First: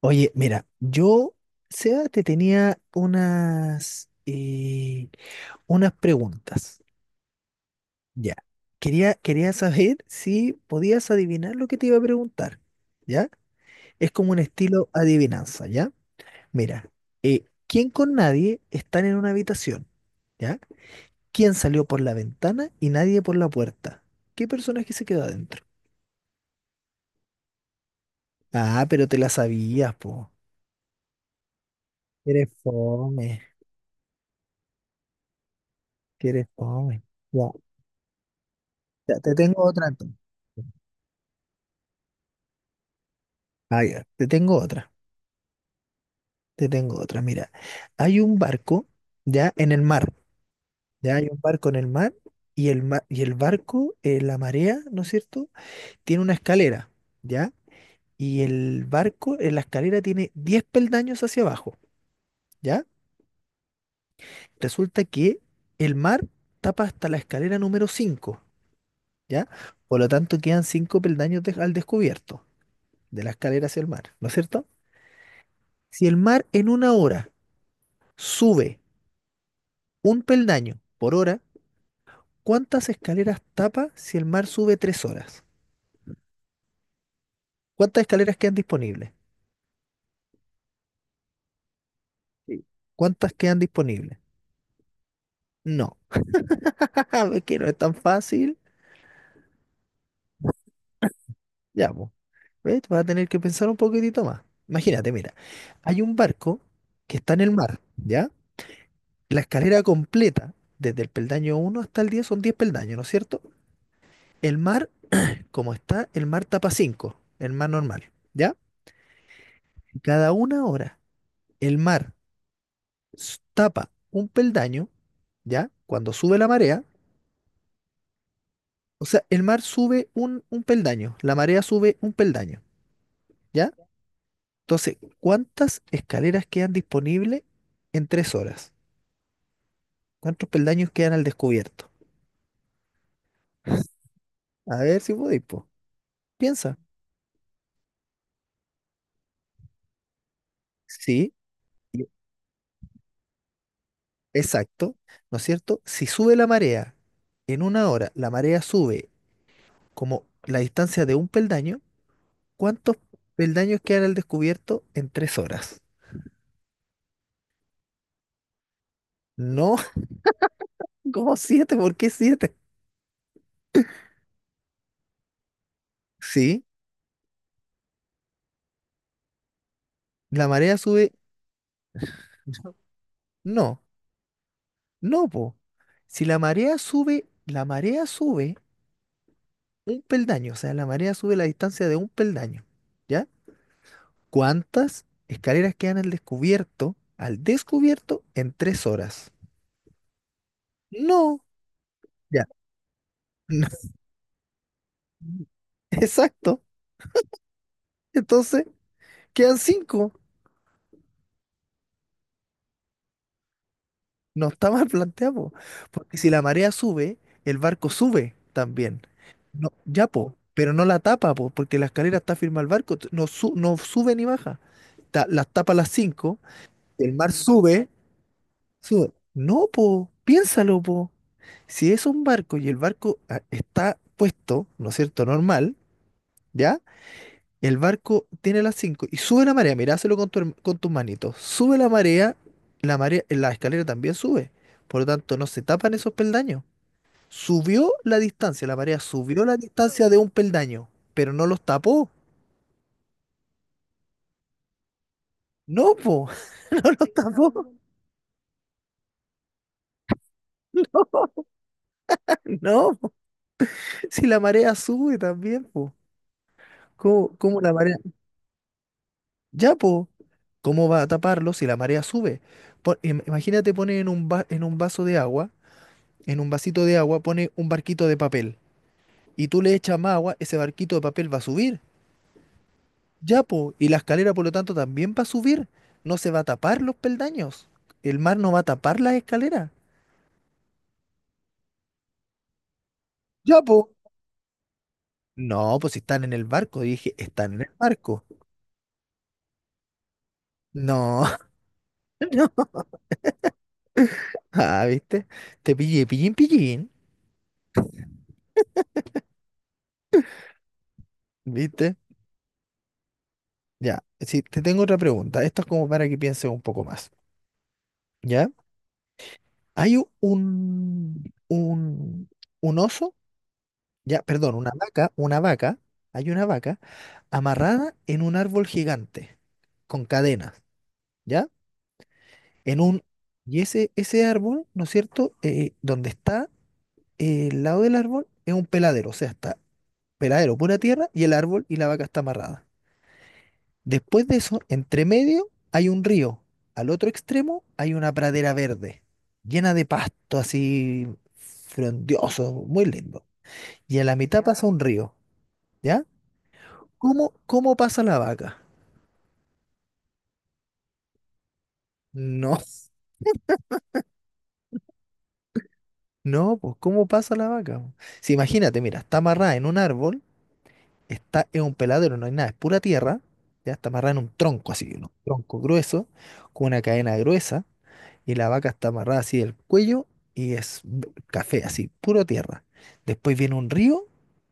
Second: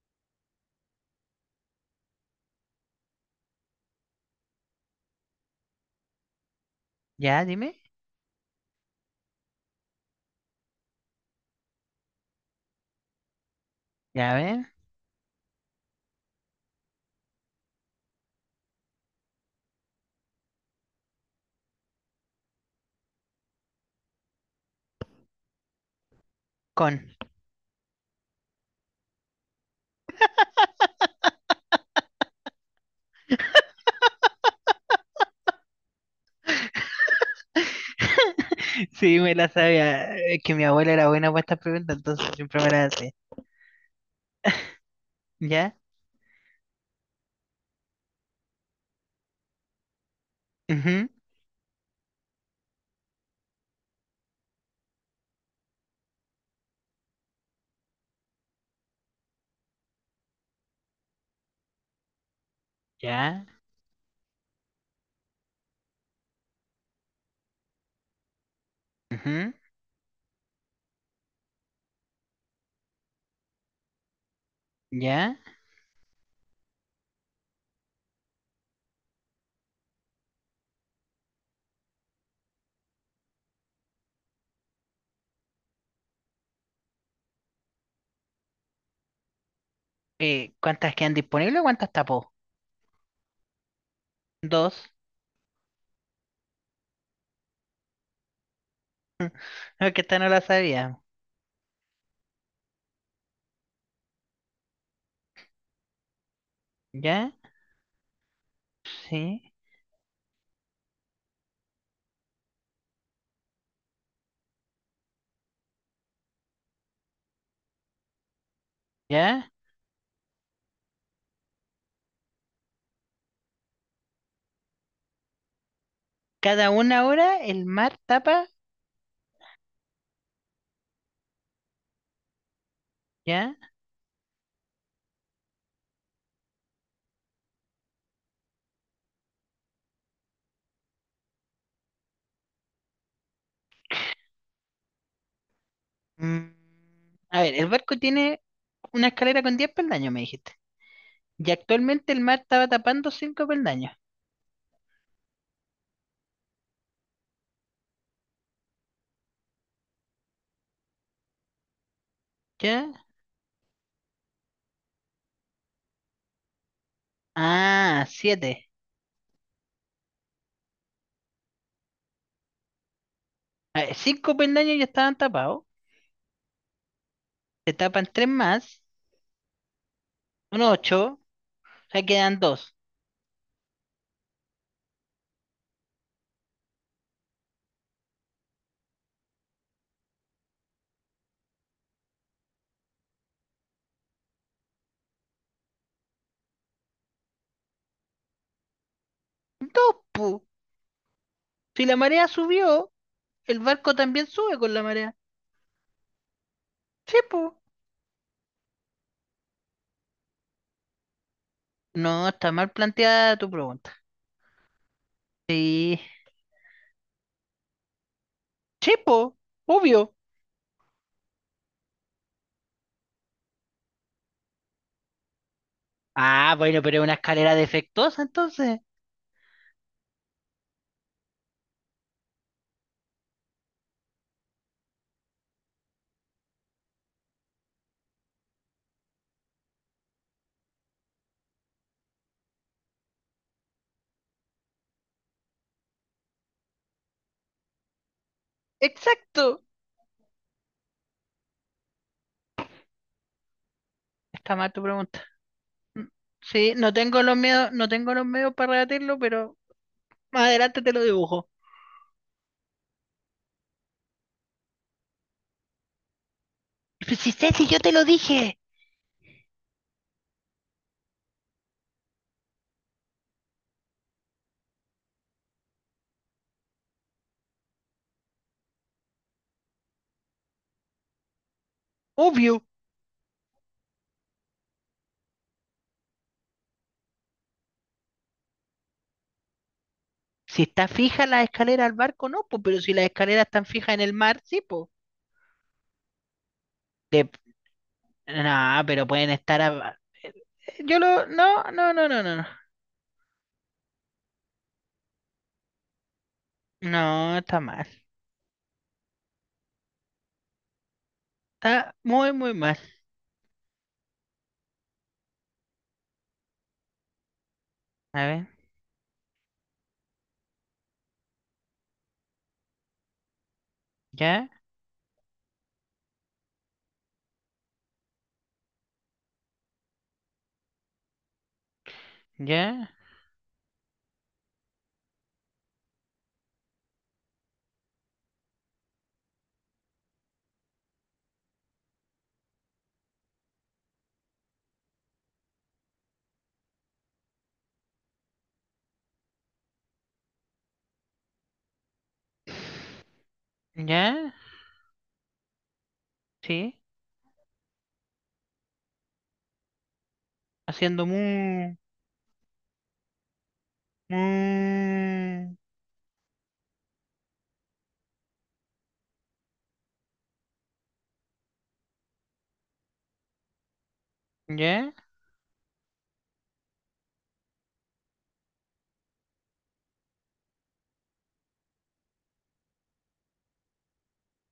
Oye, mira, yo, Seba, te tenía unas preguntas. Ya, dime. Ya. Quería saber si podías adivinar lo que te iba a preguntar. ¿Ya? Es como Ya un ven. estilo adivinanza, ¿ya? Mira, ¿quién con nadie están en una habitación? ¿Ya? ¿Quién salió por la ventana y nadie por la puerta? ¿Qué personaje se quedó adentro? Con. Ah, pero te la sabías, po. Que eres fome, que eres fome. Ya, Sí, ya, me te la tengo otra sabía. entonces. Es que mi abuela era buena para estas preguntas, entonces siempre me las hace. Ah, ya. Te tengo otra, ¿Ya? te tengo otra. Mira, hay un barco ya en el mar, Ujú. ya hay un barco en el mar y el barco, la marea, ¿no es cierto? Tiene una escalera, ¿ya? Y el barco en la escalera tiene 10 peldaños hacia abajo, ¿ya? ¿Ya? Resulta que el mar tapa hasta la escalera número 5, ¿ya? Ujú. Por lo tanto, quedan 5 peldaños al descubierto de la escalera hacia el mar, ¿no es cierto? ¿Ya? Si el mar en una hora sube un peldaño por hora, ¿cuántas escaleras tapa si el mar sube 3 horas? ¿Cuántas escaleras quedan disponibles? ¿Cuántas quedan disponibles o cuántas tapó? Sí. ¿Cuántas quedan disponibles? Dos. No, jaja, ve que no es tan fácil. No, que esta no la sabía. Ya, pues, ¿ves? Vas a tener que pensar un poquitito más. Imagínate, mira, hay un barco que ¿Ya? está en el mar, ¿ya? La Sí. escalera completa, desde el peldaño uno hasta el 10 son 10 peldaños, ¿no es cierto? El mar, como está, el mar tapa 5, el mar normal, ¿ya? ¿Ya? Cada una hora, el mar tapa un peldaño, ¿ya? Cuando sube la Cada marea, una hora el mar tapa. o sea, el mar sube un peldaño, la marea sube un peldaño, ¿Ya? ¿ya? Entonces, ¿cuántas escaleras quedan disponibles en 3 horas? ¿Cuántos peldaños quedan al descubierto? A ver si podéis, po. Mm, Piensa. A ver, el barco tiene una escalera con 10 peldaños, me dijiste. Sí, Y y- actualmente el mar estaba tapando cinco peldaños. exacto, ¿no es cierto? Si sube la marea en una hora, la marea sube como la distancia de un peldaño, ¿cuántos ¿Ya? peldaños quedan al descubierto en 3 horas? Ah, siete. No, como siete, ¿por qué siete? A ver, cinco peldaños ya estaban tapados. Sí, Se tapan tres más. la Son marea sube. ocho. Ya quedan dos. No. No, po. Si la marea sube, la marea sube un peldaño, o sea, la marea sube la distancia de un peldaño, ¿ya? ¿Cuántas escaleras quedan al descubierto en 3 horas? Dos, pu. No, Si la marea ya. subió, el barco también sube con la marea. no, exacto. Sí, pu. Entonces, quedan cinco. No, está mal planteada tu pregunta. No está mal planteado, po, Sí. porque si la marea sube, el barco sube Sí, también. pu. No, Obvio. ya, po, pero no la tapa, po, porque la escalera está firme al barco, no, no sube ni baja. Las tapa las cinco, Ah, bueno, pero es una el mar escalera sube, defectuosa entonces. sube. No, po, piénsalo, po. Si es un barco y el barco está puesto, ¿no es cierto? Normal, ¿ya? El barco tiene las 5 y sube la marea, miráselo con tus manitos. Sube la marea, la escalera también sube. Por lo tanto, no se tapan esos peldaños. Subió la distancia, la marea subió la Exacto. distancia de un peldaño, pero no los tapó. Está mal tu pregunta. No, Mm. po, Sí, no tengo los medios, tapó. no tengo los medios para rebatirlo, pero más adelante te lo dibujo. No, po. Si la marea sube también, po. Pues si ¿Cómo, sé cómo si la yo te marea? lo dije. Ya, po. ¿Cómo va a taparlo si la marea sube? Imagínate pone en un vaso de agua, en un vasito de agua, pone un barquito de papel y tú le echas más agua, ese barquito de papel va a subir. Obvio. Ya, po, y la escalera por lo tanto también va a subir. No se va a tapar los peldaños. El mar no va a tapar las escaleras. Si está fija la escalera al barco, no, pues, pero si las escaleras Ya, están po. fijas en el mar, sí, pues. No, pues si están en el barco, dije, De- están en el barco. No, pero pueden estar a- Yo lo... No, No, no, no, no, no. No, no. Ah, ¿viste? Te pillé, pillín, pillín. no, está mal. Está ¿Viste? muy, muy mal. Ya, sí, te tengo otra pregunta. Esto es como para que pienses un poco más. A ver, ¿Ya? Hay un oso, ya, ya, perdón, una vaca, hay una vaca amarrada en un árbol gigante, con cadenas, ¿ya? En ya, un, y ese árbol, ¿no es cierto? Donde está el lado del árbol es un peladero, o sea, está peladero, pura tierra, y el árbol y la vaca está amarrada. Después de eso, entre medio hay un río, al otro extremo hay una pradera verde, llena de pasto así frondioso, muy lindo. Y en la ya, mitad pasa un río, ¿ya? sí. ¿Cómo pasa la vaca? Haciendo mu... No, mu... no, pues ¿cómo pasa la vaca, po? Si imagínate, mira, está amarrada en un árbol, está en un peladero, no hay nada, es pura tierra, ya está amarrada en un tronco así, Ya. un tronco grueso, con una cadena gruesa, y la vaca está amarrada así del cuello y es café, así, puro tierra. Después viene un río,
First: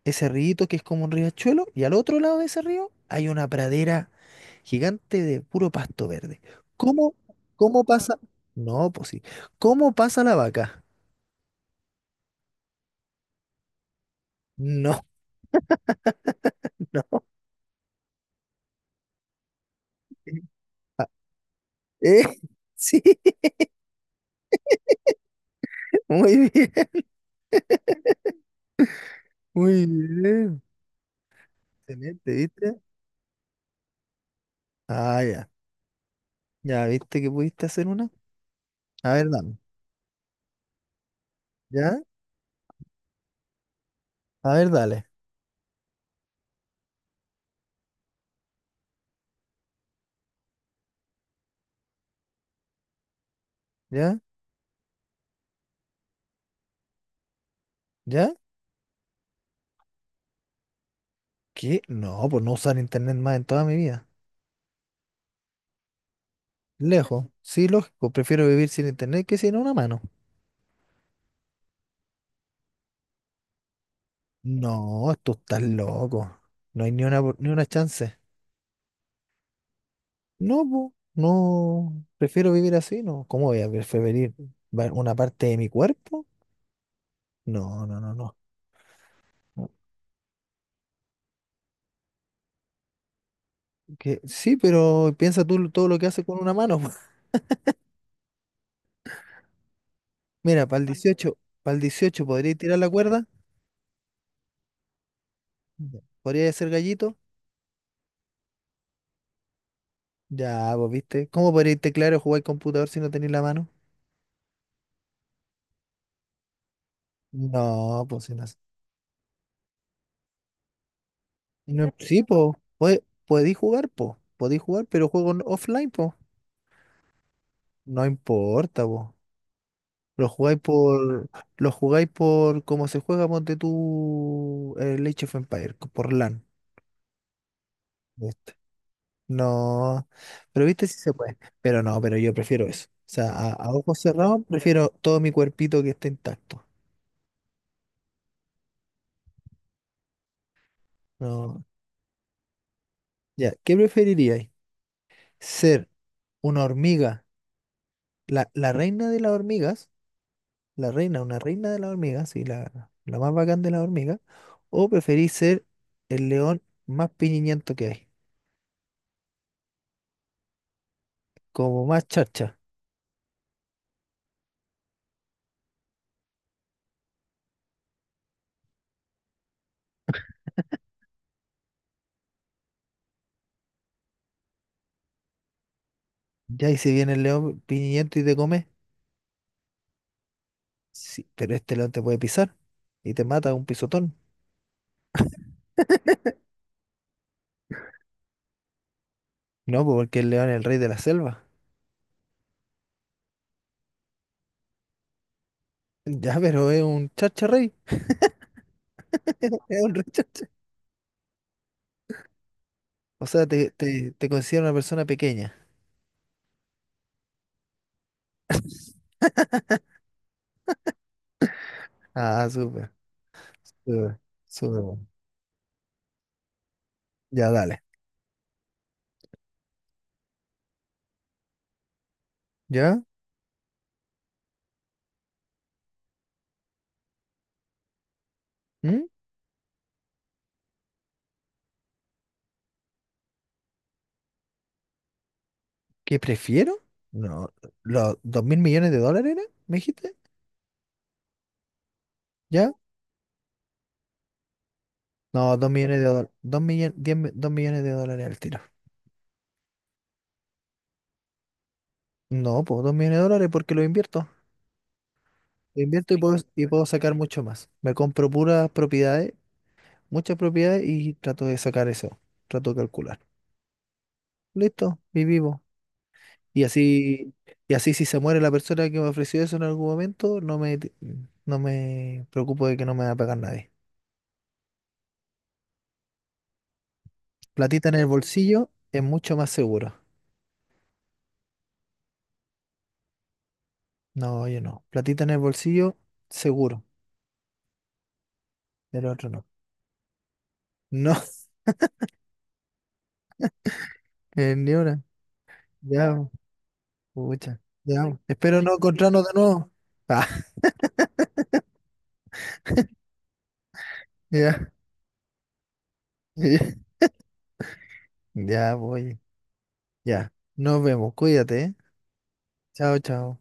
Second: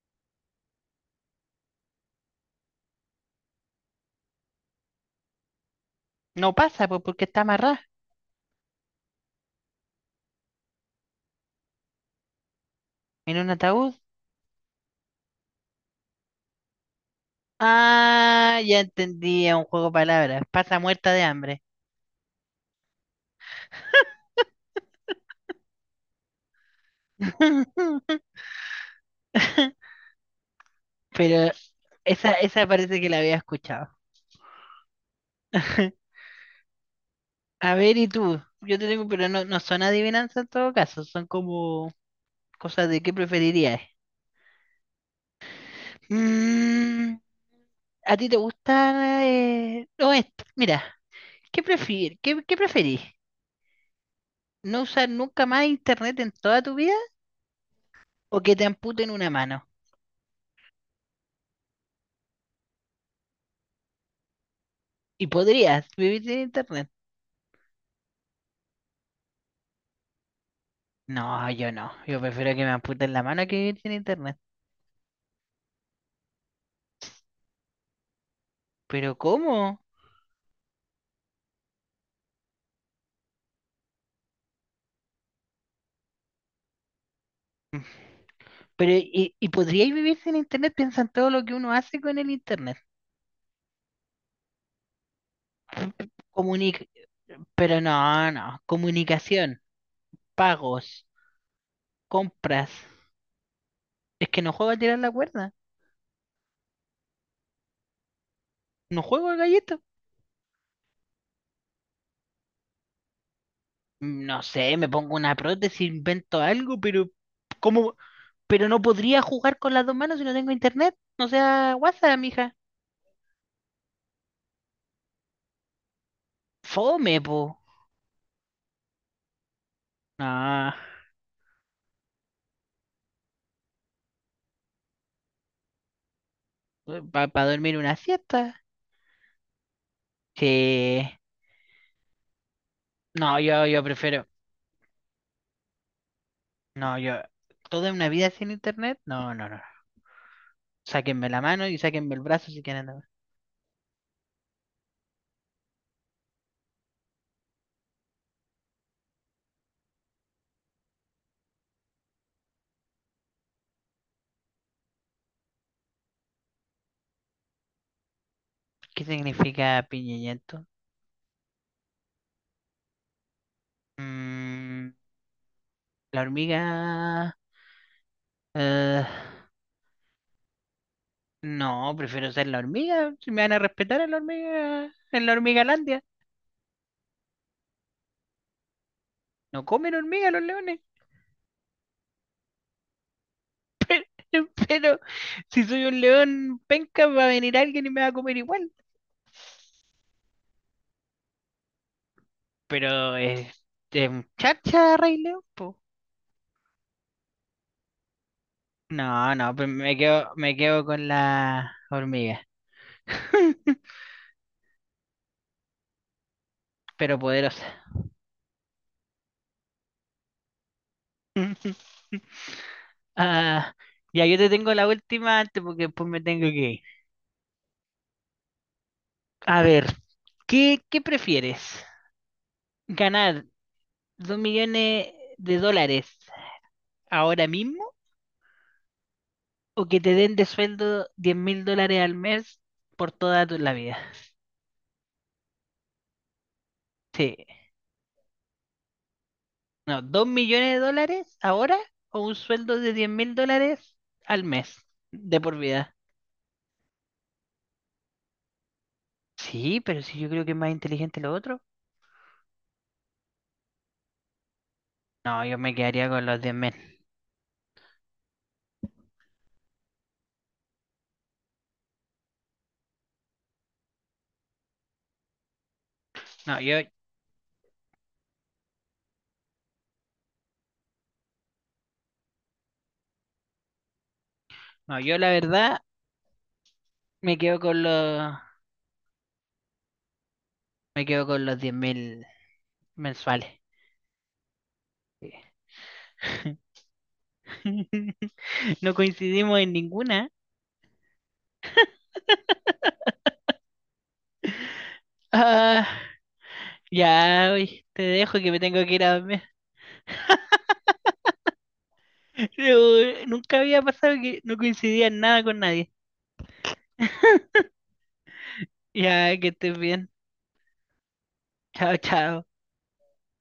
ese río que es como un riachuelo, y al otro lado de ese río hay una pradera gigante de puro pasto verde. No pasa, pues, ¿Cómo, porque está cómo amarrada pasa? No, pues sí. ¿Cómo pasa la vaca? en un ataúd. No, no. Ah, ya entendí, es un juego de palabras. Pasa Ah, muerta de hambre. eh, sí, muy bien, muy bien. Pero esa, Excelente, esa ¿viste? parece que la había escuchado. Ah, ya. Ya, ¿viste que pudiste A hacer ver, ¿y una? tú? Yo te tengo, A pero ver, no, dame. no son adivinanzas en todo caso, son como ¿Ya? cosas de qué preferirías. A ver, dale. Mm, ¿A ti te gusta? No, esto, mira, ¿qué preferís? ¿Ya? ¿No usar nunca más internet en toda tu vida ¿Ya? o que te amputen una mano? ¿Qué? No, pues no usar internet más en toda mi vida. ¿Y podrías vivir sin internet? Lejos. Sí, lógico. Prefiero vivir sin internet que sin una mano. No, yo no, yo prefiero que me amputen la mano que vivir sin internet. No, tú estás loco. No hay ni una, ni una chance. ¿Pero cómo? No, po, no, prefiero vivir así, ¿no? ¿Cómo voy a preferir una parte de mi cuerpo? No, no, no, no. Pero, ¿y No, podríais vivir sin internet? Piensa en todo lo que uno hace con el internet. que, sí, pero piensa tú todo lo que hace con una mano, Comunic po. Pero no, no. Comunicación, Mira, para el pagos, dieciocho para el dieciocho ¿podrías compras. tirar la cuerda? Es que no juego a tirar la cuerda. Ya. ¿Podrías ser gallito? No juego al gallito. Ya, pues, ¿viste? ¿Cómo podrías teclar o jugar computador si no tenéis la mano? No sé, me pongo una prótesis, invento algo, pero ¿cómo? No, pues, si no. Pero no podría jugar con las dos manos si no tengo internet. No sea WhatsApp, Sí, mija. pues, pues, podéis jugar, pero juego offline, pues. Fome, po. No importa, pues. Lo jugáis No, por, lo jugáis por como se juega, ponte tú el Age of Empires, por LAN. para dormir una ¿Viste? siesta. No, pero viste si se Sí. puede. Pero no, pero yo prefiero eso. O sea, No, a, yo, a yo ojos prefiero. cerrados prefiero todo mi cuerpito que esté intacto. No, yo toda una vida sin internet, no, no, no. Sáquenme la No. mano y sáquenme el brazo si quieren. No. Ya, ¿qué preferiríais? ¿Ser una hormiga, la reina de las hormigas? La reina, una reina de las hormigas, sí, la más bacán de las hormigas. ¿O preferís ser el león más piñiñento que hay? ¿Qué significa piñillento? Como más charcha. Mm, la hormiga. eh, no, prefiero ser la hormiga. Si me van a respetar en la hormiga, en la hormigalandia. Ya, y si viene el león piñiento y te come, No comen hormiga los leones. sí, pero este león te puede pisar y te mata de un pisotón. Pero si soy un león penca, va a venir alguien y me va a comer igual. No, pues, porque el león es el rey de la selva. Pero es un chacha, Rey León, po. Ya, pero es un chacha rey. No, no, pues Es un rey chacha. me quedo con la hormiga. O sea, te, te, te considera una persona pequeña. pero poderosa. Ah, súper, Ah, súper, ya, yo te tengo súper. la Bueno. última antes porque después me tengo que ir. Ya, dale. A ver, ¿qué prefieres? ¿Ya? ¿Ganar 2 millones de dólares ahora mismo ¿Mm? o que te den de sueldo 10.000 dólares al mes por la vida? ¿Qué prefiero? Sí, No, ¿los $2.000 millones era? ¿Me no, dijiste? 2 millones de dólares ahora o un ¿Ya? sueldo de 10.000 dólares al mes de No, por dos vida. millones de dólares. 2 millones, $2 millones al tiro. Sí, pero si yo creo que es más inteligente lo otro. No, pues $2 millones porque lo invierto. No, yo me Yo quedaría invierto y con puedo, los diez y mil puedo sacar mucho más. Me compro puras propiedades, muchas propiedades y trato de sacar eso. Trato de calcular. Listo, y vivo. No, Y yo, así, y así si se muere la persona que me ofreció eso en algún momento, no me preocupo de que no me va a pagar nadie. no, yo la verdad me quedo con Platita en el los, bolsillo es mucho más seguro. me quedo con los 10.000 mensuales. No, yo no. Platita en el bolsillo, seguro. No Del otro no. coincidimos en ninguna. No, ni una. Ah, Ya, ya, pucha. oye, te Ya. dejo que me Espero no tengo que ir a encontrarnos de dormir. nuevo. Ah, Pero, nunca había pasado que no ya. coincidía en nada con nadie. Ya, voy. Ya, que estés bien. Ya, nos vemos, cuídate, ¿eh? Chao, chao. Chao, chao.